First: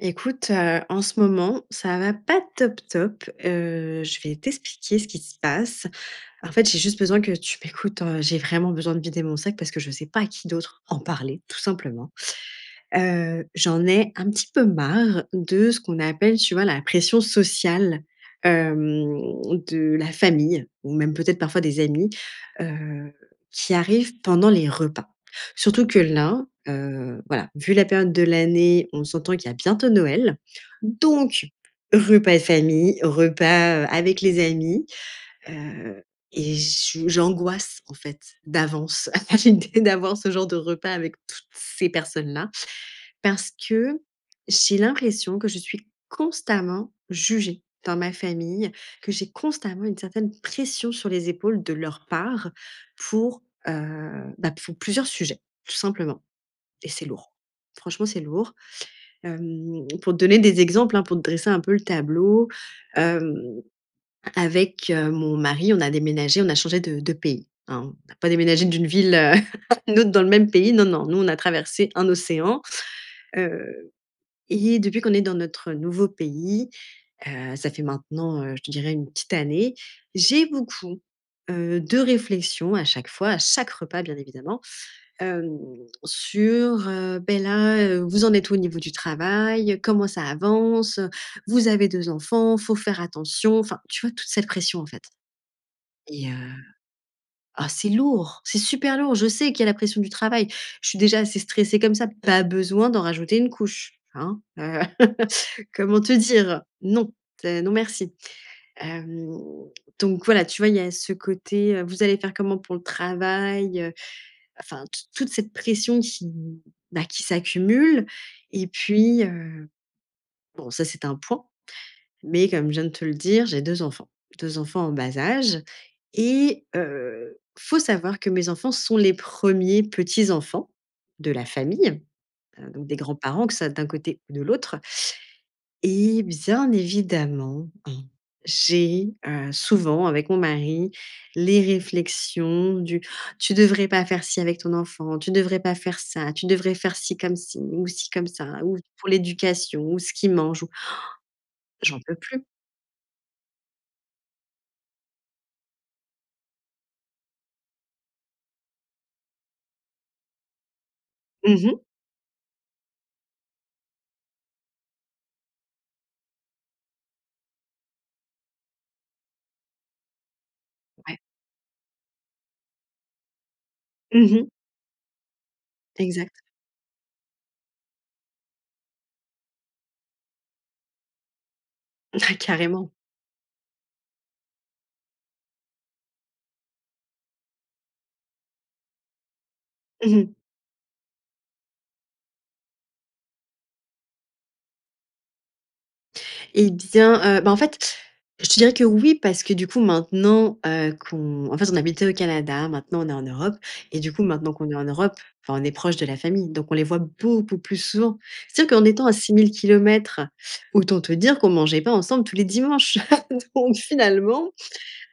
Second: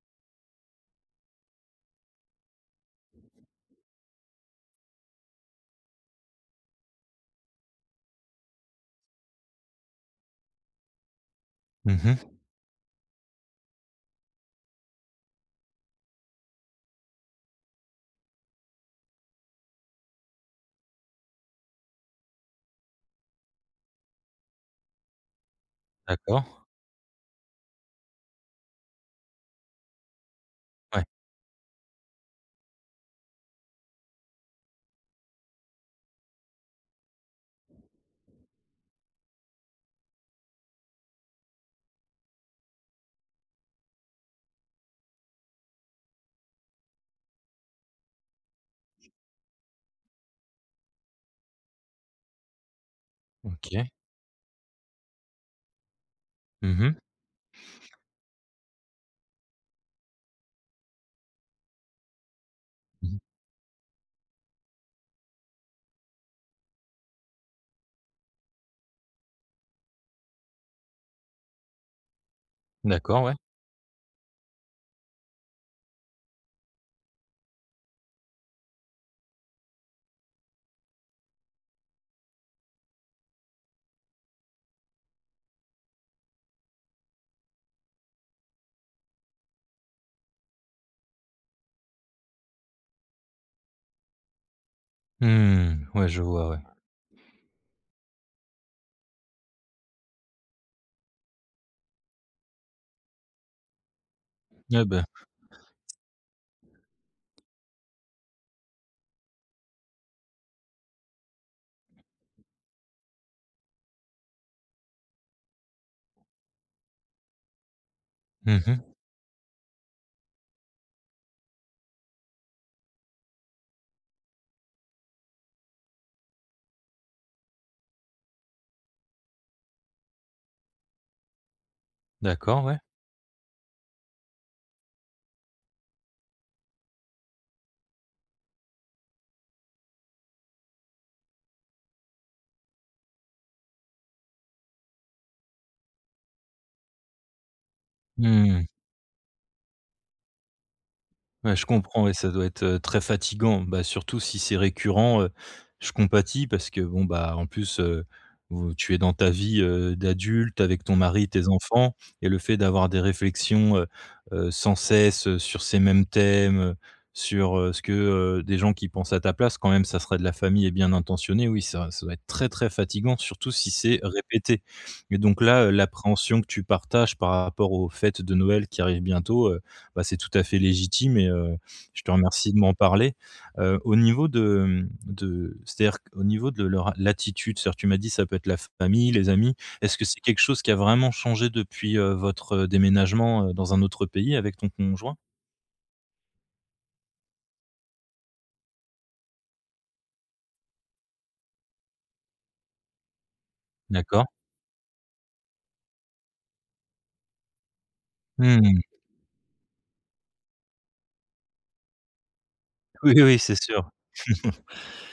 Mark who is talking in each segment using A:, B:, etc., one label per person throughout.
A: Écoute, heu, en ce moment, ça va pas top top, heu, je vais t'expliquer ce qui se passe. En fait, j'ai juste besoin que tu m'écoutes, heu, j'ai vraiment besoin de vider mon sac parce que je sais pas à qui d'autre en parler tout
B: Mmh
A: simplement.
B: mh.
A: Heu, j'en ai un petit peu marre de ce qu'on appelle tu vois la pression sociale, hem, de la famille ou même peut-être parfois des amis, heu, qui arrivent pendant les repas. Surtout que là,
B: D'accord.
A: heu, voilà, vu la période de l'année, on s'entend qu'il y a bientôt Noël.
B: Ouais.
A: Donc, repas de famille, repas, heu, avec les amis. Heu, et je j'angoisse en fait d'avance à l'idée d'avoir ce genre de repas avec toutes ces personnes-là. Parce que j'ai l'impression que je suis constamment jugée dans ma famille, que j'ai constamment une certaine pression sur les épaules de leur part pour, heu,
B: OK.
A: bah, pour plusieurs sujets, tout simplement.
B: Mmh
A: Et
B: mh.
A: c'est lourd, franchement, c'est lourd. Hem, pour te donner des exemples, hein, pour te dresser un peu le tableau,
B: Mmh.
A: hem. Avec, heu, mon mari, on a déménagé, on a changé de de pays, hein, on n'a pas déménagé d'une ville, heu, à une autre dans le même pays. Non, non, nous, on a traversé un océan,
B: D'accord, ouais.
A: heu. Et depuis qu'on est dans notre nouveau pays, heu, ça fait maintenant, heu, je te dirais 1 petite année, j'ai beaucoup, heu, de réflexions à chaque fois, à chaque repas bien évidemment. Hem, sur, heu: «Beh, là, heu, vous en êtes où au niveau du travail? Comment ça avance? Vous avez 2 enfants, faut faire attention!» Enfin, tu vois, toute cette pression, en fait.
B: Mmh. Ouais, je
A: Et heu,
B: vois ouais.
A: oh c'est lourd, c'est super lourd! Je sais qu'il y a la pression du travail. Je suis déjà assez stressée comme ça, pas besoin d'en rajouter une couche, hein. Heu,
B: Eh, beh!
A: comment te dire? Non, c'est non merci. Hem, donc voilà, tu vois, il y a ce côté, heu: «Vous allez faire comment pour le travail, heu?» Enfin t toute cette pression qui, mmh, bah, qui s'accumule.
B: Mmh
A: Et
B: mh.
A: puis, heu, bon ça c'est un point, mais comme je viens de te le dire j'ai 2 enfants, 2 enfants en bas âge et heu, faut savoir que mes enfants sont les 1ers petits-enfants, de la famille.
B: D'accord,
A: Heu,
B: ouais.
A: donc des grands-parents que ce soit d'un côté ou de l'autre et, bien évidemment, hein, j'ai, heu, souvent avec mon mari, les réflexions du: «Tu devrais pas faire ci avec ton enfant, tu devrais pas faire ça, tu devrais faire ci comme ci ou ci comme ça
B: Mmh.
A: ou pour l'éducation ou ce qu'il mange ou».
B: Ouais, je
A: J'en
B: comprends ouais,
A: peux
B: ça
A: plus.
B: doit être, heu, très fatiguant. Bah, surtout si c'est récurrent, heu, je compatis parce que bon, bah, en plus, heu, vous tu es dans ta vie, heu, d'adulte avec ton mari, tes
A: Mmh mh.
B: enfants et le fait d'avoir des réflexions, heu, heu, sans cesse, heu, sur ces mêmes thèmes. Sur, heu, ce que, heu des gens qui pensent à ta place quand même ça serait de la famille et bien
A: Ouais.
B: intentionné, oui, ça ça doit être très, très fatiguant surtout si c'est
A: Mmh mh.
B: répété. Mais donc là, heu, l'appréhension
A: Exact.
B: que tu partages par rapport aux fêtes de Noël qui arrivent bientôt, heu, bah, c'est tout à fait légitime et heu, je te
A: Ah,
B: remercie de m'en
A: carrément!
B: parler. Heu, au niveau de, mmh de c'est-à-dire qu'au niveau de leur l'attitude, c'est-à-dire, tu m'as dit, ça peut être la famille, les amis. Est-ce que
A: Mmh
B: c'est
A: mh.
B: quelque chose qui a vraiment changé depuis, heu, votre déménagement, heu, dans un autre pays avec ton conjoint?
A: Et bien, heu, bah, en fait, je te dirais que oui, parce que du coup, maintenant, heu, qu'on en fait, on habitait au Canada, maintenant on est en Europe et du coup
B: D'accord.
A: maintenant qu'on est en Europe, enfin, on est proches de la famille, donc on les voit beaucoup plus souvent. C'est-à-dire
B: Mmh.
A: qu'en étant à 6 000 kilomètres, autant te dire qu'on mangeait pas ensemble tous les dimanches.
B: Oui, oui, c'est
A: Donc
B: sûr.
A: finalement,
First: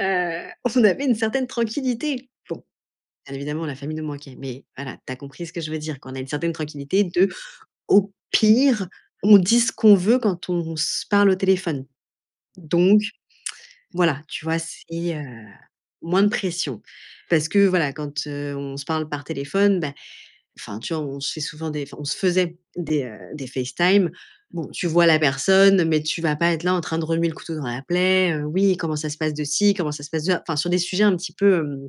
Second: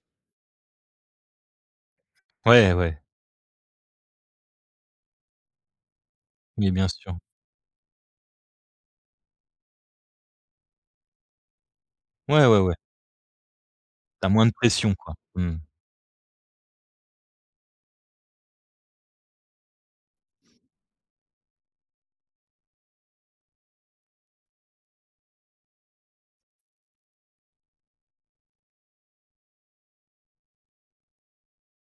A: heu, on avait une certaine tranquillité, bon.
B: Ouais, ouais.
A: Bien évidemment la famille nous manquait, mais voilà, tu as compris ce que je veux dire. Qu'on a une certaine
B: Mais, bien
A: tranquillité
B: sûr.
A: de au pire, on dit ce qu'on veut, quand on se parle au téléphone.
B: Ouais, ouais, ouais.
A: Donc, voilà,
B: Tu as
A: tu
B: moins de
A: vois, c'est,
B: pression quoi,
A: heu,
B: mmh.
A: moins de pression. Parce que voilà quand, heu, on se parle par téléphone, bah, enfin tu vois, on se fait souvent des enfin on se faisait des, heu, des FaceTime, bon, tu vois la personne mais tu vas pas être là, en train de remuer le couteau dans la plaie: «heu, oui comment ça se passe de ci, comment ça se passe de ça?» Enfin, sur des sujets un petit peu, hem,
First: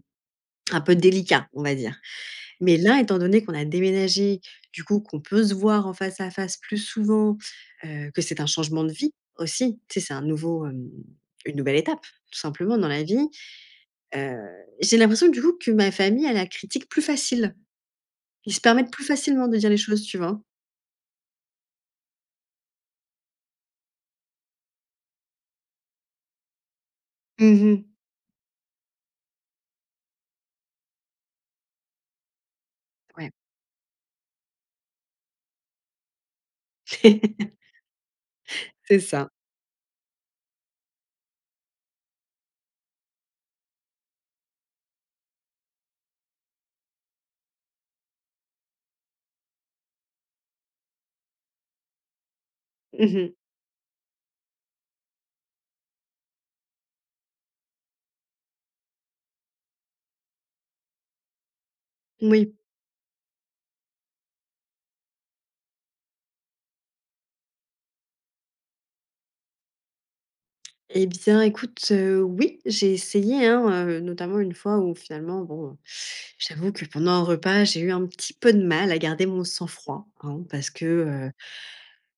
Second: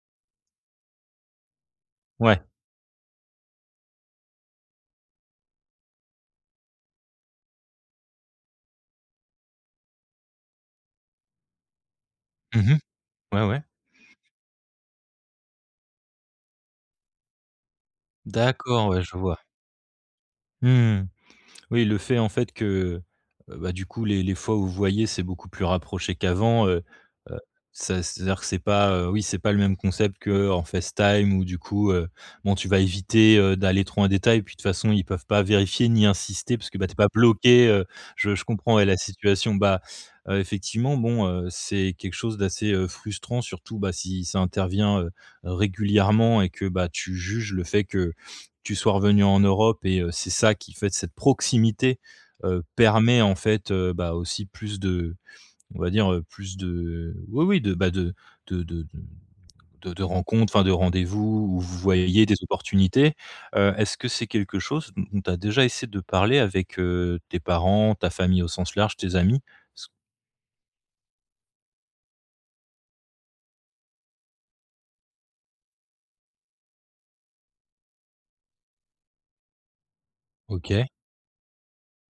A: un peu délicats, on va dire.
B: Ouais.
A: Mais là, étant donné qu'on a déménagé, du coup, qu'on peut se voir en face à face plus souvent, heu, que c'est un changement de vie aussi. Tu sais, c'est un nouveau, hem, une nouvelle étape tout
B: Mmh
A: simplement
B: mh,
A: dans la vie.
B: ouais, ouais.
A: Heu, j'ai l'impression que du coup, que ma famille a la critique plus facile. Ils se
B: D'accord.
A: permettent
B: Ouais,
A: plus
B: je vois.
A: facilement de dire les choses, tu vois?
B: Mmh. Oui, le fait en fait que, heu, bah, du coup les les fois où vous voyez, c'est beaucoup plus rapproché qu'avant, heu heu,
A: Mmh mh.
B: c'est à c'est-à-dire que c'est pas, heu, oui, c'est pas le même concept qu'en FaceTime, où du coup, heu, bon, tu vas
A: Ouais.
B: éviter, heu, d'aller trop en détail, puis de toute façon, ils peuvent pas vérifier, ni insister, parce que, bah, tu es pas bloquée. Heu, je je comprends ouais la
A: C'est ça.
B: situation. Bah, heu, effectivement bon, heu, c'est quelque chose d'assez, heu, frustrant. Surtout, bah, si ça intervient, heu, régulièrement et que bah, tu juges le fait que, tu sois revenue en Europe et heu, c'est ça qui fait de cette proximité, heu,
A: Mmh
B: permet
A: mh.
B: en fait, heu, bah, aussi plus de on va dire, heu, plus de oui, oui de, bah, de de de de de de rencontres. Enfin, de rendez-vous où, vous voyez des
A: Moui.
B: opportunités. Heu, est-ce que c'est quelque chose dont dont tu as déjà essayé de parler avec, heu, tes parents, ta famille au sens large, tes amis? S
A: Et bien, écoute, heu, oui, j'ai essayé, hein, heu, notamment 1 fois où finalement bon, j'avoue que, pendant un repas, j'ai eu un petit peu de mal à garder mon sang-froid hein, parce que,
B: OK.
A: heu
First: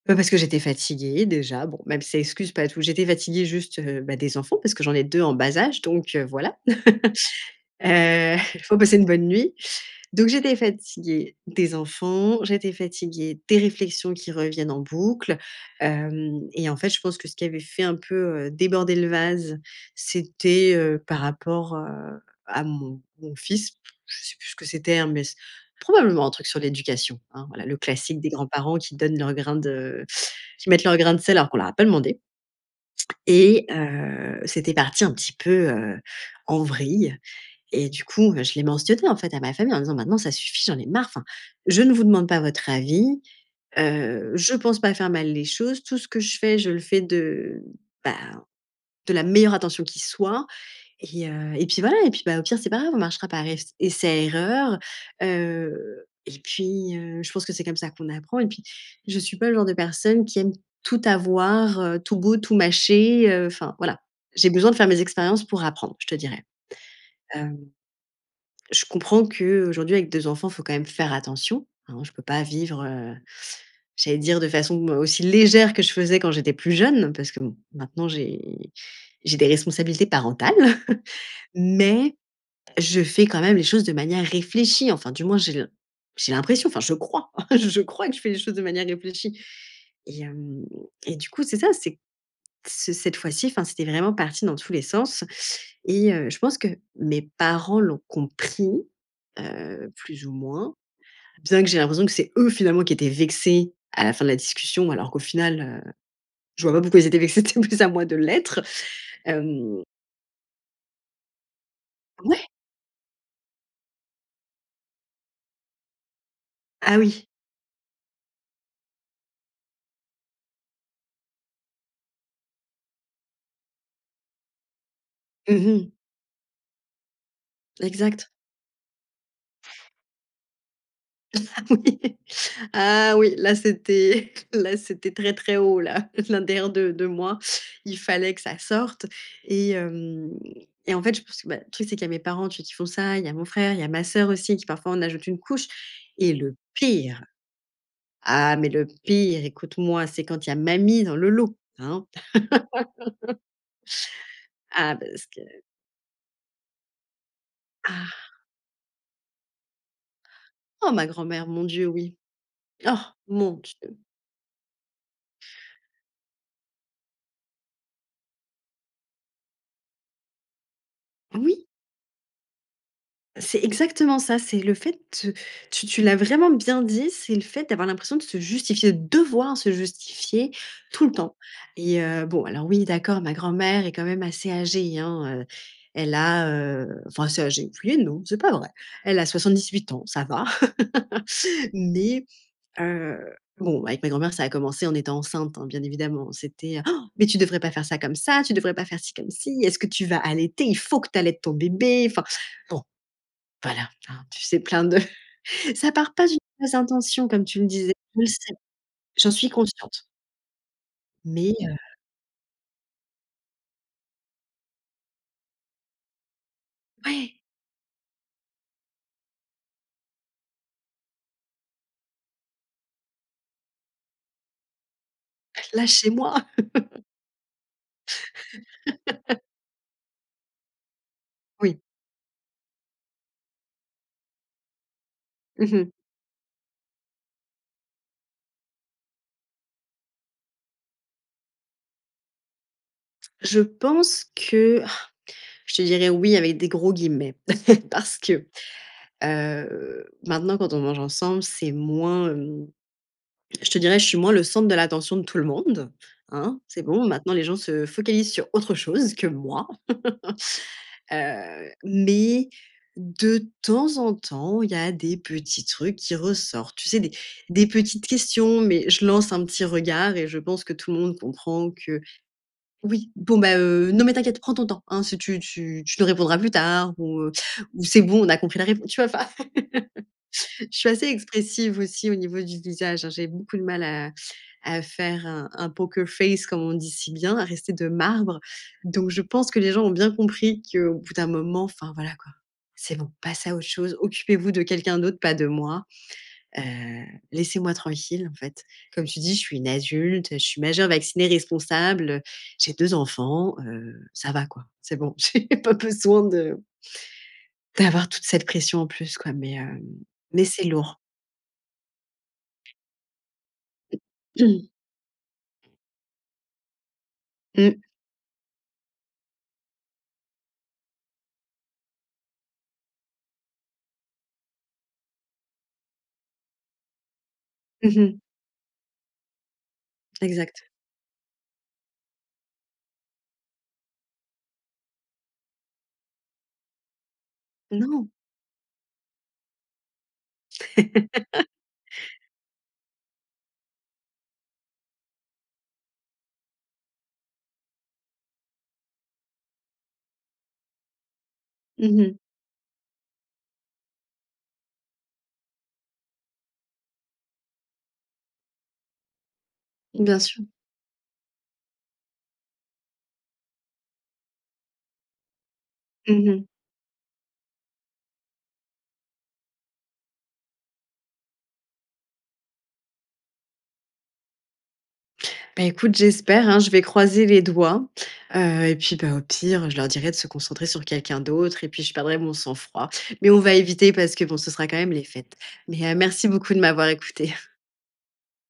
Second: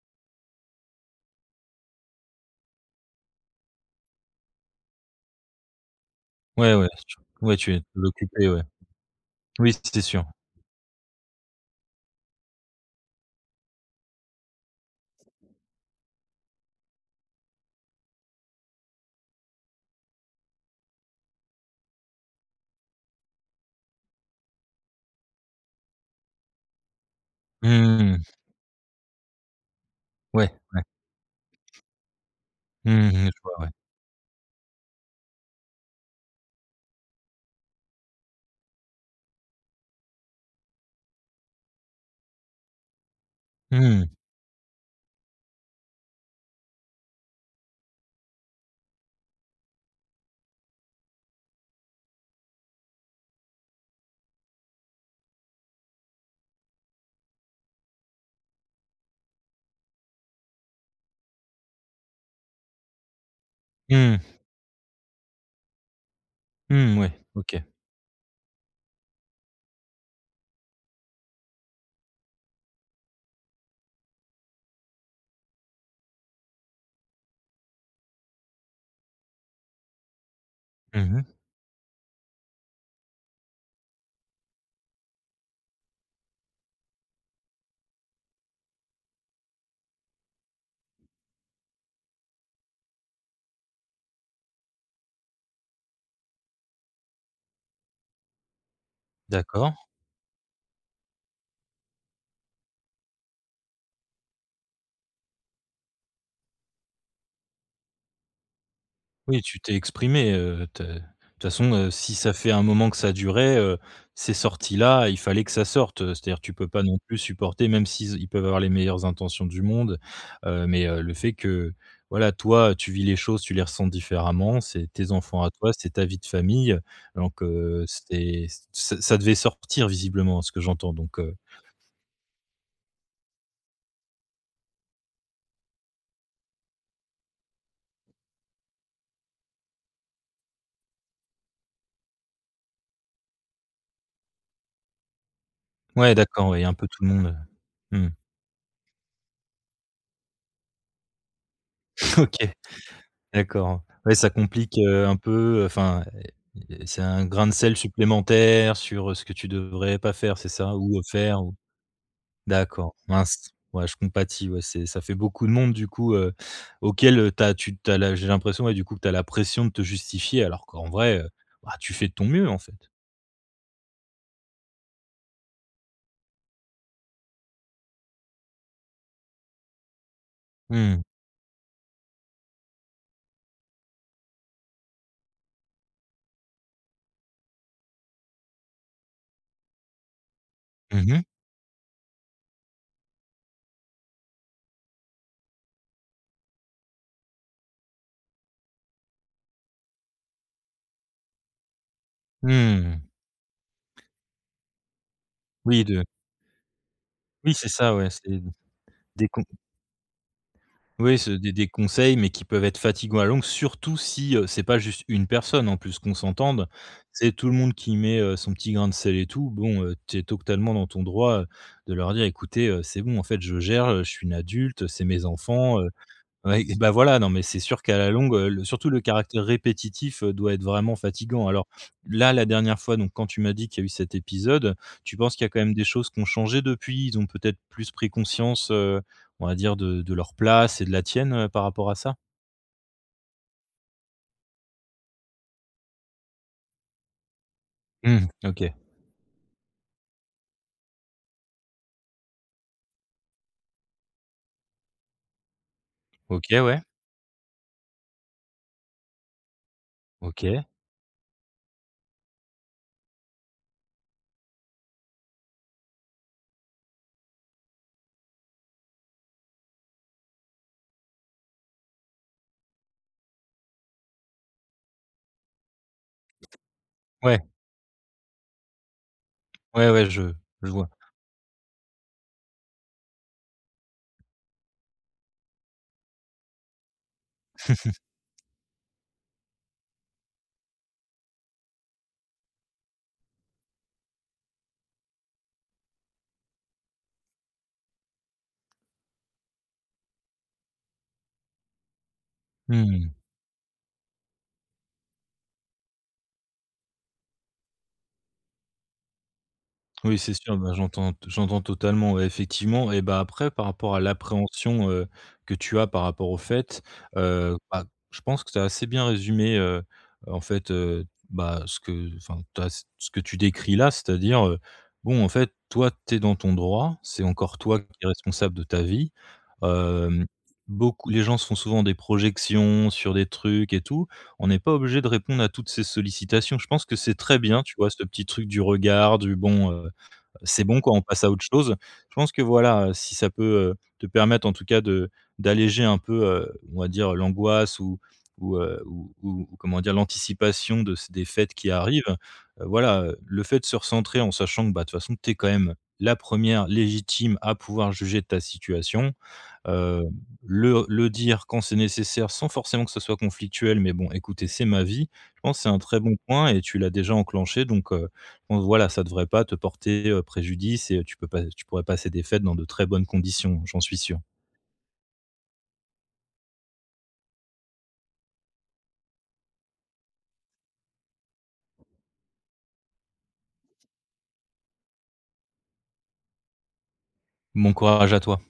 A: bah, parce que j'étais fatiguée déjà bon, même si ça excuse pas tout. J'étais fatiguée juste, heu, beh, des enfants parce que j'en ai 2 en bas âge, donc, heu, voilà.
B: Ouais, ouais. St ouais, tu es
A: Heu,
B: l'occuper,
A: il
B: ouais.
A: faut passer une bonne nuit.
B: Oui, c'est sûr.
A: Donc j'étais fatiguée des enfants, j'étais fatiguée des réflexions qui reviennent en boucle, hem et en fait je pense que ce qui avait fait un peu, heu, déborder le vase, c'était, heu, par rapport, heu, à mon mon fils, je sais plus ce que c'était, hein, mais s probablement un truc sur l'éducation. Hein, voilà, le classique
B: Mmh.
A: des grands-parents qui donnent leur grain de
B: Ouais,
A: qui
B: ouais.
A: mettent leur grain de sel alors qu'on leur a pas demandé.
B: Mmh mh, je vois,
A: Et
B: ouais.
A: heu, c'était parti un petit peu, heu, en vrille, et du coup, heu, je l'ai mentionné en fait à ma famille en disant: «Maintenant ça suffit, j'en ai marre, enfin, je ne vous demande pas votre avis,
B: Mmh mh.
A: heu, je pense pas faire mal les choses, tout ce que je fais, je le fais de, bah, de la meilleure attention qui soit. Et heu, et puis voilà et puis, bah, au pire, c'est pas grave, on marchera par ess essai erreur, heu, et puis, heu, je pense que c'est comme ça qu'on apprend et puis je suis pas le genre de personne qui aime tout avoir, heu, tout beau, tout mâché, heu, enfin voilà».
B: Mmh.
A: J'ai besoin de faire mes expériences pour apprendre je te dirais.
B: Mmh mouais,
A: Hem,
B: OK.
A: je comprends qu'aujourd'hui avec 2 enfants, il faut quand même faire attention, hein, je peux pas vivre, heu j'allais dire de façon aussi légère que je faisais quand j'étais plus jeune, parce que bon, maintenant j'ai j'ai des responsabilités parentales.
B: Mmh mh.
A: Mais je fais quand même les choses de manière réfléchie, enfin du moins j'ai l'im j'ai l'impression, enfin je crois, je crois que je fais les choses de manière réfléchie. Et hem, et du coup c'est ça, c'est ce cette fois-ci, enfin, c'était vraiment parti dans tous les sens et heu, je pense que mes parents l'ont compris,
B: D'accord.
A: heu, plus ou moins, bien que j'ai l'impression que c'est eux finalement qui étaient vexés à la fin de la discussion alors qu'au final, heu, je vois pas pourquoi ils étaient vexés, c'était plus à moi de l'être,
B: Oui, tu t'es
A: hem
B: exprimée, heu, te de toute façon, heu, si ça
A: Ouais.
B: fait un moment que ça durait, heu, c'est sorti là, il fallait que ça sorte, heu, c'est-à-dire que tu peux pas
A: Ah
B: non plus
A: oui.
B: supporter, même s'il z ils peuvent avoir les meilleures intentions du monde heu, mais, heu, le fait que, voilà, toi tu vis les choses, tu les ressens différemment, c'est tes enfants à
A: Mmh
B: toi,
A: mh.
B: c'est ta vie de famille donc, heu
A: Exact.
B: c'est ç ça ça devait sortir visiblement à ce que j'entends donc, heu
A: Oui. Ah oui, là c'était, là c'était très, très haut là, l'intérieur de de moi, il fallait que ça sorte et hem et en fait je pense que, bah, le truc c'est qu'il y a mes parents tu qui font ça, il y a mon frère, il y a ma sœur aussi, qui parfois en ajoute une couche.
B: Ouais,
A: Et
B: d'accord.
A: le
B: Ouais, il y a un peu tout le
A: pire.
B: monde, heu mmh.
A: Ah mais le pire, écoute-moi, c'est quand il y a mamie dans le lot, hein.
B: OK, d'accord. Ouais ça complique,
A: Ah
B: heu, un
A: parce que
B: peu, heu, enfin et et c'est un grain de sel
A: Ah.
B: supplémentaire sur, heu, ce que tu devrais pas faire, c'est ça?
A: Oh
B: Ou, heu,
A: ma
B: faire,
A: grand-mère,
B: ou
A: mon Dieu, oui.
B: d'accord,
A: Oh
B: mince,
A: mon
B: ouais, je
A: Dieu!
B: compatis, ouais, c'est, ça fait beaucoup de monde du coup, heu, auquel, heu, tu as tu tu as la j'ai l'impression, ouais, du coup que tu as la pression de te justifier alors qu'en vrai, heu,
A: Oui.
B: bah, tu fais de ton mieux en fait.
A: C'est exactement ça, c'est le fait, heu, tu tu l'as vraiment bien dit, c'est le fait d'avoir l'impression de se justifier, devoir se justifier
B: Mmh.
A: tout le temps et heu, bon alors oui, d'accord, ma grand-mère est quand même assez âgée, hein, heu, elle a, heu, enfin, assez âgée, oui et non, c'est pas vrai. Elle a 78 ans, ça va.
B: Mmh mh.
A: Mais, heu, bon, avec ma grand-mère, ça a commencé en étant enceinte, hein, bien évidemment, c'était: «Mais tu devrais pas faire ça comme ça, tu devrais pas faire si comme si, est-ce que tu vas allaiter? Il faut que tu allaites ton bébé, enfin, bon».
B: Mmh.
A: Voilà, hein, tu sais, plein de
B: Oui
A: ça
B: de
A: part pas d'une mauvaise intention comme
B: Oui,
A: tu le
B: c'est
A: disais,
B: ça, ouais,
A: je le
B: c'est d
A: sais,
B: des
A: j'en
B: con
A: suis consciente.
B: Oui, c'est des
A: Mais,
B: des
A: heu.
B: conseils mais qui peuvent être fatiguant à longue, surtout si, heu, c'est pas juste 1 personne en plus. Qu'on s'entende, c'est
A: Ouais.
B: tout le monde qui met, heu, son petit grain de sel et tout. Bon, heu, tu es totalement dans ton droit, heu, de leur dire: «Écoutez, heu, c'est bon, en fait, je gère, heu, je suis une adulte, heu, c'est mes enfants, heu».
A: Lachez-moi.
B: Oui, bah, voilà, non mais c'est sûr qu'à la longue, heu, le surtout le caractère répétitif, heu, doit être vraiment fatiguant. Alors
A: Oui.
B: là, la dernière fois donc quand tu m'as dit qu'il y a eu cet épisode, tu penses qu'il y a quand
A: Mmh
B: même des
A: mh.
B: choses qu'ont changé depuis? Ils ont peut-être plus pris conscience, heu, on va dire de de leur place et de la tienne, heu, par rapport à ça?
A: Je pense que je te dirais «oui» avec des gros guillemets, parce
B: Mmh.
A: que,
B: OK.
A: heu, maintenant quand on mange ensemble, c'est moins, hem. Je te dirais, je suis moins le centre de l'attention de tout le monde,
B: OK
A: hein.
B: ouais.
A: C'est bon, maintenant les gens se focalisent sur autre chose que moi.
B: OK.
A: Heu, mais, de temps en temps, il y a des petits trucs qui ressortent. Tu sais, des des petites questions, mais je lance un petit regard et je pense que tout le monde comprend que, «Oui, bon, bah, heu, non mais t'inquiète, prends ton temps, hein, si tu tu tu nous répondras plus tard» ou, heu,
B: Ouais.
A: ou «C'est bon, on a compris la répon» tu vois? Enfin.
B: Ouais, ouais je je
A: Je suis
B: vois.
A: assez expressive aussi au niveau du visage, hein, j'ai beaucoup de mal à à faire un un Poker Face comme on dit si bien, à rester de marbre. Donc je pense que les gens ont bien compris qu'au bout d'un moment, enfin, voilà quoi. C'est bon, passez à autre chose, occupez-vous de quelqu'un d'autre, pas de moi. Heu, laissez-moi tranquille, en fait. Comme tu dis: «Je suis une adulte, je suis majeure, vaccinée, responsable, j'ai 2
B: Mmh.
A: enfants, heu,» ça va quoi. C'est bon, j'ai pas besoin de d'avoir toute cette pression en plus quoi mais, hem,
B: Oui, c'est
A: mais
B: sûr
A: c'est
B: ben
A: lourd.
B: j'entends t j'entends totalement, ouais, effectivement et bah, après, par rapport à l'appréhension, heu, que tu as par rapport au fait, heu,
A: Mmh.
B: bah, je pense que tu as assez bien résumé, heu heu, en fait, heu, bah, ce que enfin tu as ce ce que tu décris-là, c'est-à-dire, heu, bon, en fait, toi, tu es dans ton droit, c'est encore toi qui
A: Mmh
B: est
A: mh.
B: responsable de ta vie, hem,
A: Exact.
B: beaucoup les gens se font souvent des projections sur des trucs et tout, on n'est pas obligé de répondre à toutes ces sollicitations. Je pense que c'est très bien, tu vois, ce
A: Non.
B: petit truc du regard du bon, heu, c'est bon, quoi, on passe à autre chose. Je pense que voilà, heu, si ça peut, heu, te permettre, en tout cas, de d'alléger un peu, heu, on va dire l'angoisse ou ou heu, ou ou comment dire? L'anticipation de ç des fêtes qui
A: Mmh
B: arrivent,
A: mh.
B: heu, voilà, heu, le fait de se recentrer en sachant que, bah, de toute façon, tu es quand même la 1re légitime à pouvoir juger de ta situation. Hem,
A: Bien sûr.
B: le le dire quand c'est nécessaire sans forcément que ce soit conflictuel, mais bon, «écoutez, c'est ma vie». Je pense c'est un très bon
A: Mmh mh.
B: point et tu l'as déjà enclenché donc, heu, von voilà, ça devrait pas te porter, heu, préjudice et heu, tu peux pas tu pourrais passer des fêtes dans de très bonnes conditions, j'en suis sûr.
A: Beh écoute, j'espère, hein, je vais croiser les doigts, heu, et puis bah, au pire, je leur dirais de se concentrer sur quelqu'un d'autre et puis je perdrai mon sang-froid. Mais on va éviter parce que, bon, ce sera quand même les fêtes. Mais, heu, merci beaucoup de m'avoir écoutée.
B: Bon courage à toi.